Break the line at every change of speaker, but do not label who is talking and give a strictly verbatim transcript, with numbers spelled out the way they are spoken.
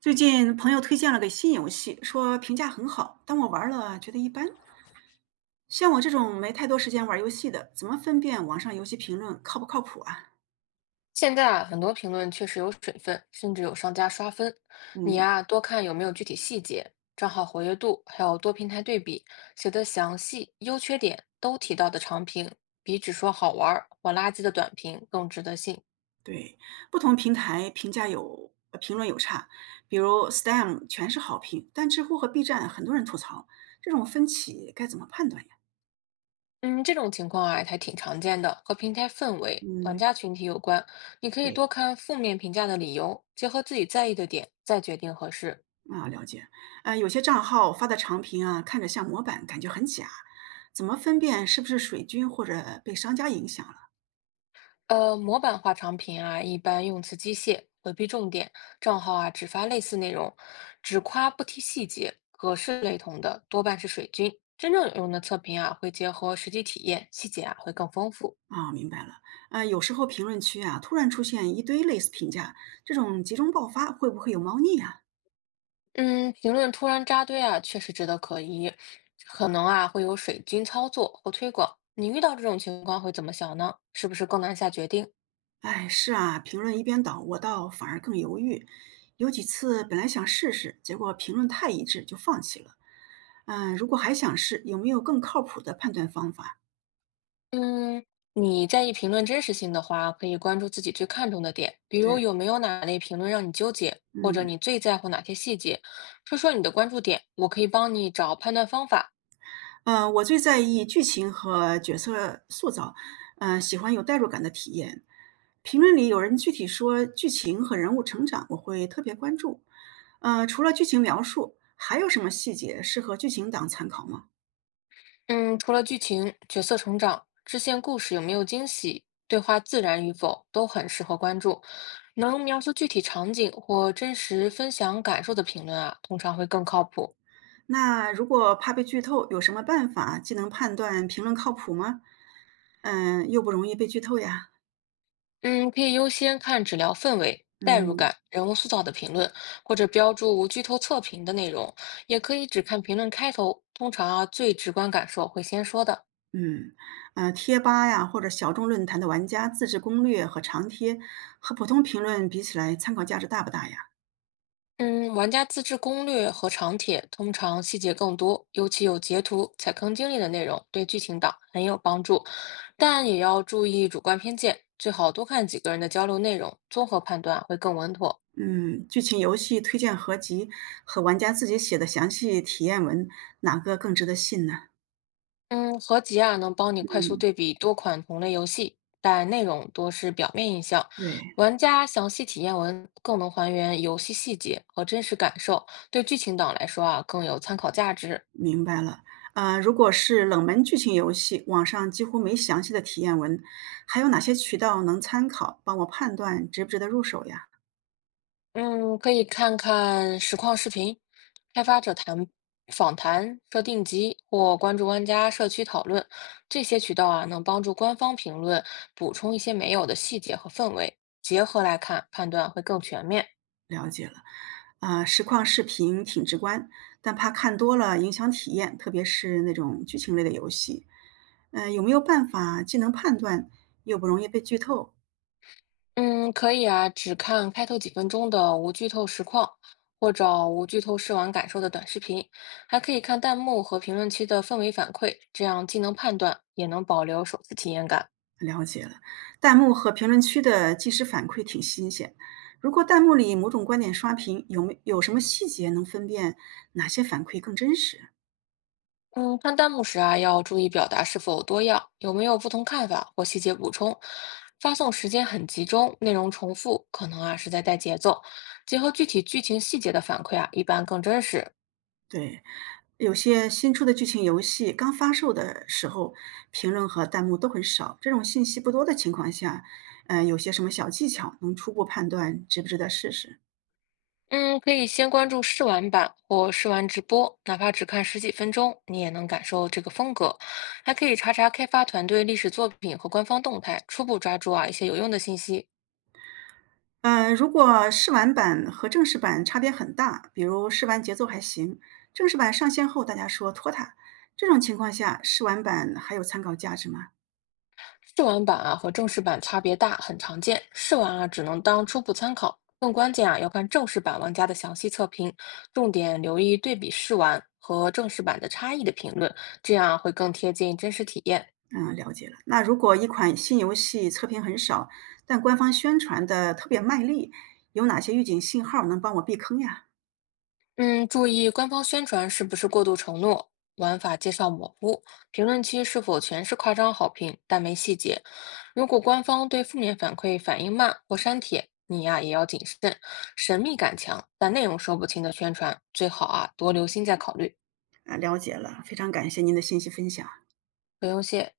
最近朋友推荐了个新游戏，说评价很好，但我玩了觉得一般。像我这种没太多时间玩游戏的，怎么分辨网上游戏评论靠不靠谱啊？
现在啊，很多评论确实有水分，甚至有商家刷分。你
嗯，
呀、多看有没有具体细节、账号活跃度，还有多平台对比，写的详细、优缺点都提到的长评，比只说好玩儿或垃圾的短评更值得信。
对，不同平台评价有呃评论有差，比如 Steam 全是好评，但知乎和 B 站很多人吐槽，这种分歧该怎么判断呀？
嗯，这种情况啊，还挺常见的，和平台氛围、玩
嗯，
家群体有关。你可以
对，
多看负面评价的理由，结合自己在意的点，再决定合适。
啊，了解。呃，有些账号发的长评啊，看着像模板，感觉很假，怎么分辨是不是水军或者被商家影响了？
呃，模板化产品啊，一般用词机械，回避重点，账号啊只发类似内容，只夸不提细节，格式类同的多半是水军。真正有用的测评啊，会结合实际体验，细节啊会更丰富。
啊，明白了。呃，有时候评论区啊，突然出现一堆类似评价，这种集中爆发会不会有猫腻啊？
嗯，评论突然扎堆啊，确实值得可疑，可能啊会有水军操作或推广。你遇到这种情况会怎么想呢？是不是更难下决定？
哎，是啊，评论一边倒，我倒反而更犹豫。有几次本来想试试，结果评论太一致就放弃了。嗯、如果还想试，有没有更靠谱的判断方法？
嗯，你在意评论真实性的话，可以关注自己最看重的点，比如
对，
有没有哪类评论让你纠结，或者
嗯。
你最在乎哪些细节，说说你的关注点，我可以帮你找判断方法。
嗯，我最在意剧情和角色塑造，嗯，喜欢有代入感的体验。评论里有人具体说剧情和人物成长，我会特别关注。嗯，除了剧情描述，还有什么细节适合剧情党参考吗？
嗯，除了剧情、角色成长、支线故事有没有惊喜、对话自然与否，都很适合关注。能描述具体场景或真实分享感受的评论啊，通常会更靠谱。
那如果怕被剧透，有什么办法既能判断评论靠谱吗？嗯、又不容易被剧透呀。
嗯，可以优先看治疗氛围、代入
嗯，
感、人物塑造的评论，或者标注无剧透测评的内容，也可以只看评论开头。通常啊，最直观感受会先说的。
嗯，呃，贴吧呀，或者小众论坛的玩家自制攻略和长贴，和普通评论比起来，参考价值大不大呀？
嗯，玩家自制攻略和长帖通常细节更多，尤其有截图、踩坑经历的内容，对剧情党很有帮助。但也要注意主观偏见，最好多看几个人的交流内容，综合判断会更稳妥。
嗯，剧情游戏推荐合集和玩家自己写的详细体验文，哪个更值得信呢？
嗯，合集啊，能帮你快速
嗯，
对比多款同类游戏，但内容多是表面印象。
对，
玩家详细体验文更能还原游戏细节和真实感受，对剧情党来说啊更有参考价值。
明白了。呃，如果是冷门剧情游戏，网上几乎没详细的体验文，还有哪些渠道能参考，帮我判断值不值得入手呀？
嗯，可以看看实况视频、开发者谈访谈、设定集或关注玩家社区讨论，这些渠道啊能帮助官方评论补充一些没有的细节和氛围，结合来看判断会更全面。
了解了，啊，实况视频挺直观，但怕看多了影响体验，特别是那种剧情类的游戏。呃，有没有办法既能判断，又不容易被剧透？
嗯，可以啊，只看开头几分钟的无剧透实况，或者无剧透试玩感受的短视频，还可以看弹幕和评论区的氛围反馈，这样既能判断，也能保留首次体验感。
了解了，弹幕和评论区的即时反馈挺新鲜。如果弹幕里某种观点刷屏，有没有什么细节能分辨哪些反馈更真实？
嗯，看弹幕时啊，要注意表达是否多样，有没有不同看法或细节补充。发送时间很集中，内容重复，可能啊是在带节奏。结合具体剧情细节的反馈啊，一般更真实。
对，有些新出的剧情游戏刚发售的时候，评论和弹幕都很少。这种信息不多的情况下，嗯，有些什么小技巧能初步判断值不值得试试？
嗯，可以先关注试玩版或试玩直播，哪怕只看十几分钟，你也能感受这个风格。还可以查查开发团队历史作品和官方动态，初步抓住啊一些有用的信息。
呃，如果试玩版和正式版差别很大，比如试玩节奏还行，正式版上线后大家说拖沓，这种情况下，试玩版还有参考价值吗？
试玩版啊和正式版差别大，很常见。试玩啊只能当初步参考，更关键啊要看正式版玩家的详细测评，重点留意对比试玩和正式版的差异的评论，这样会更贴近真实体验。
嗯，了解了。那如果一款新游戏测评很少，但官方宣传的特别卖力，有哪些预警信号能帮我避坑呀？
嗯，注意官方宣传是不是过度承诺，玩法介绍模糊，评论区是否全是夸张好评但没细节。如果官方对负面反馈反应慢或删帖，你呀、也要谨慎。神秘感强但内容说不清的宣传，最好啊多留心再考虑。
啊，了解了，非常感谢您的信息分享。
不用谢。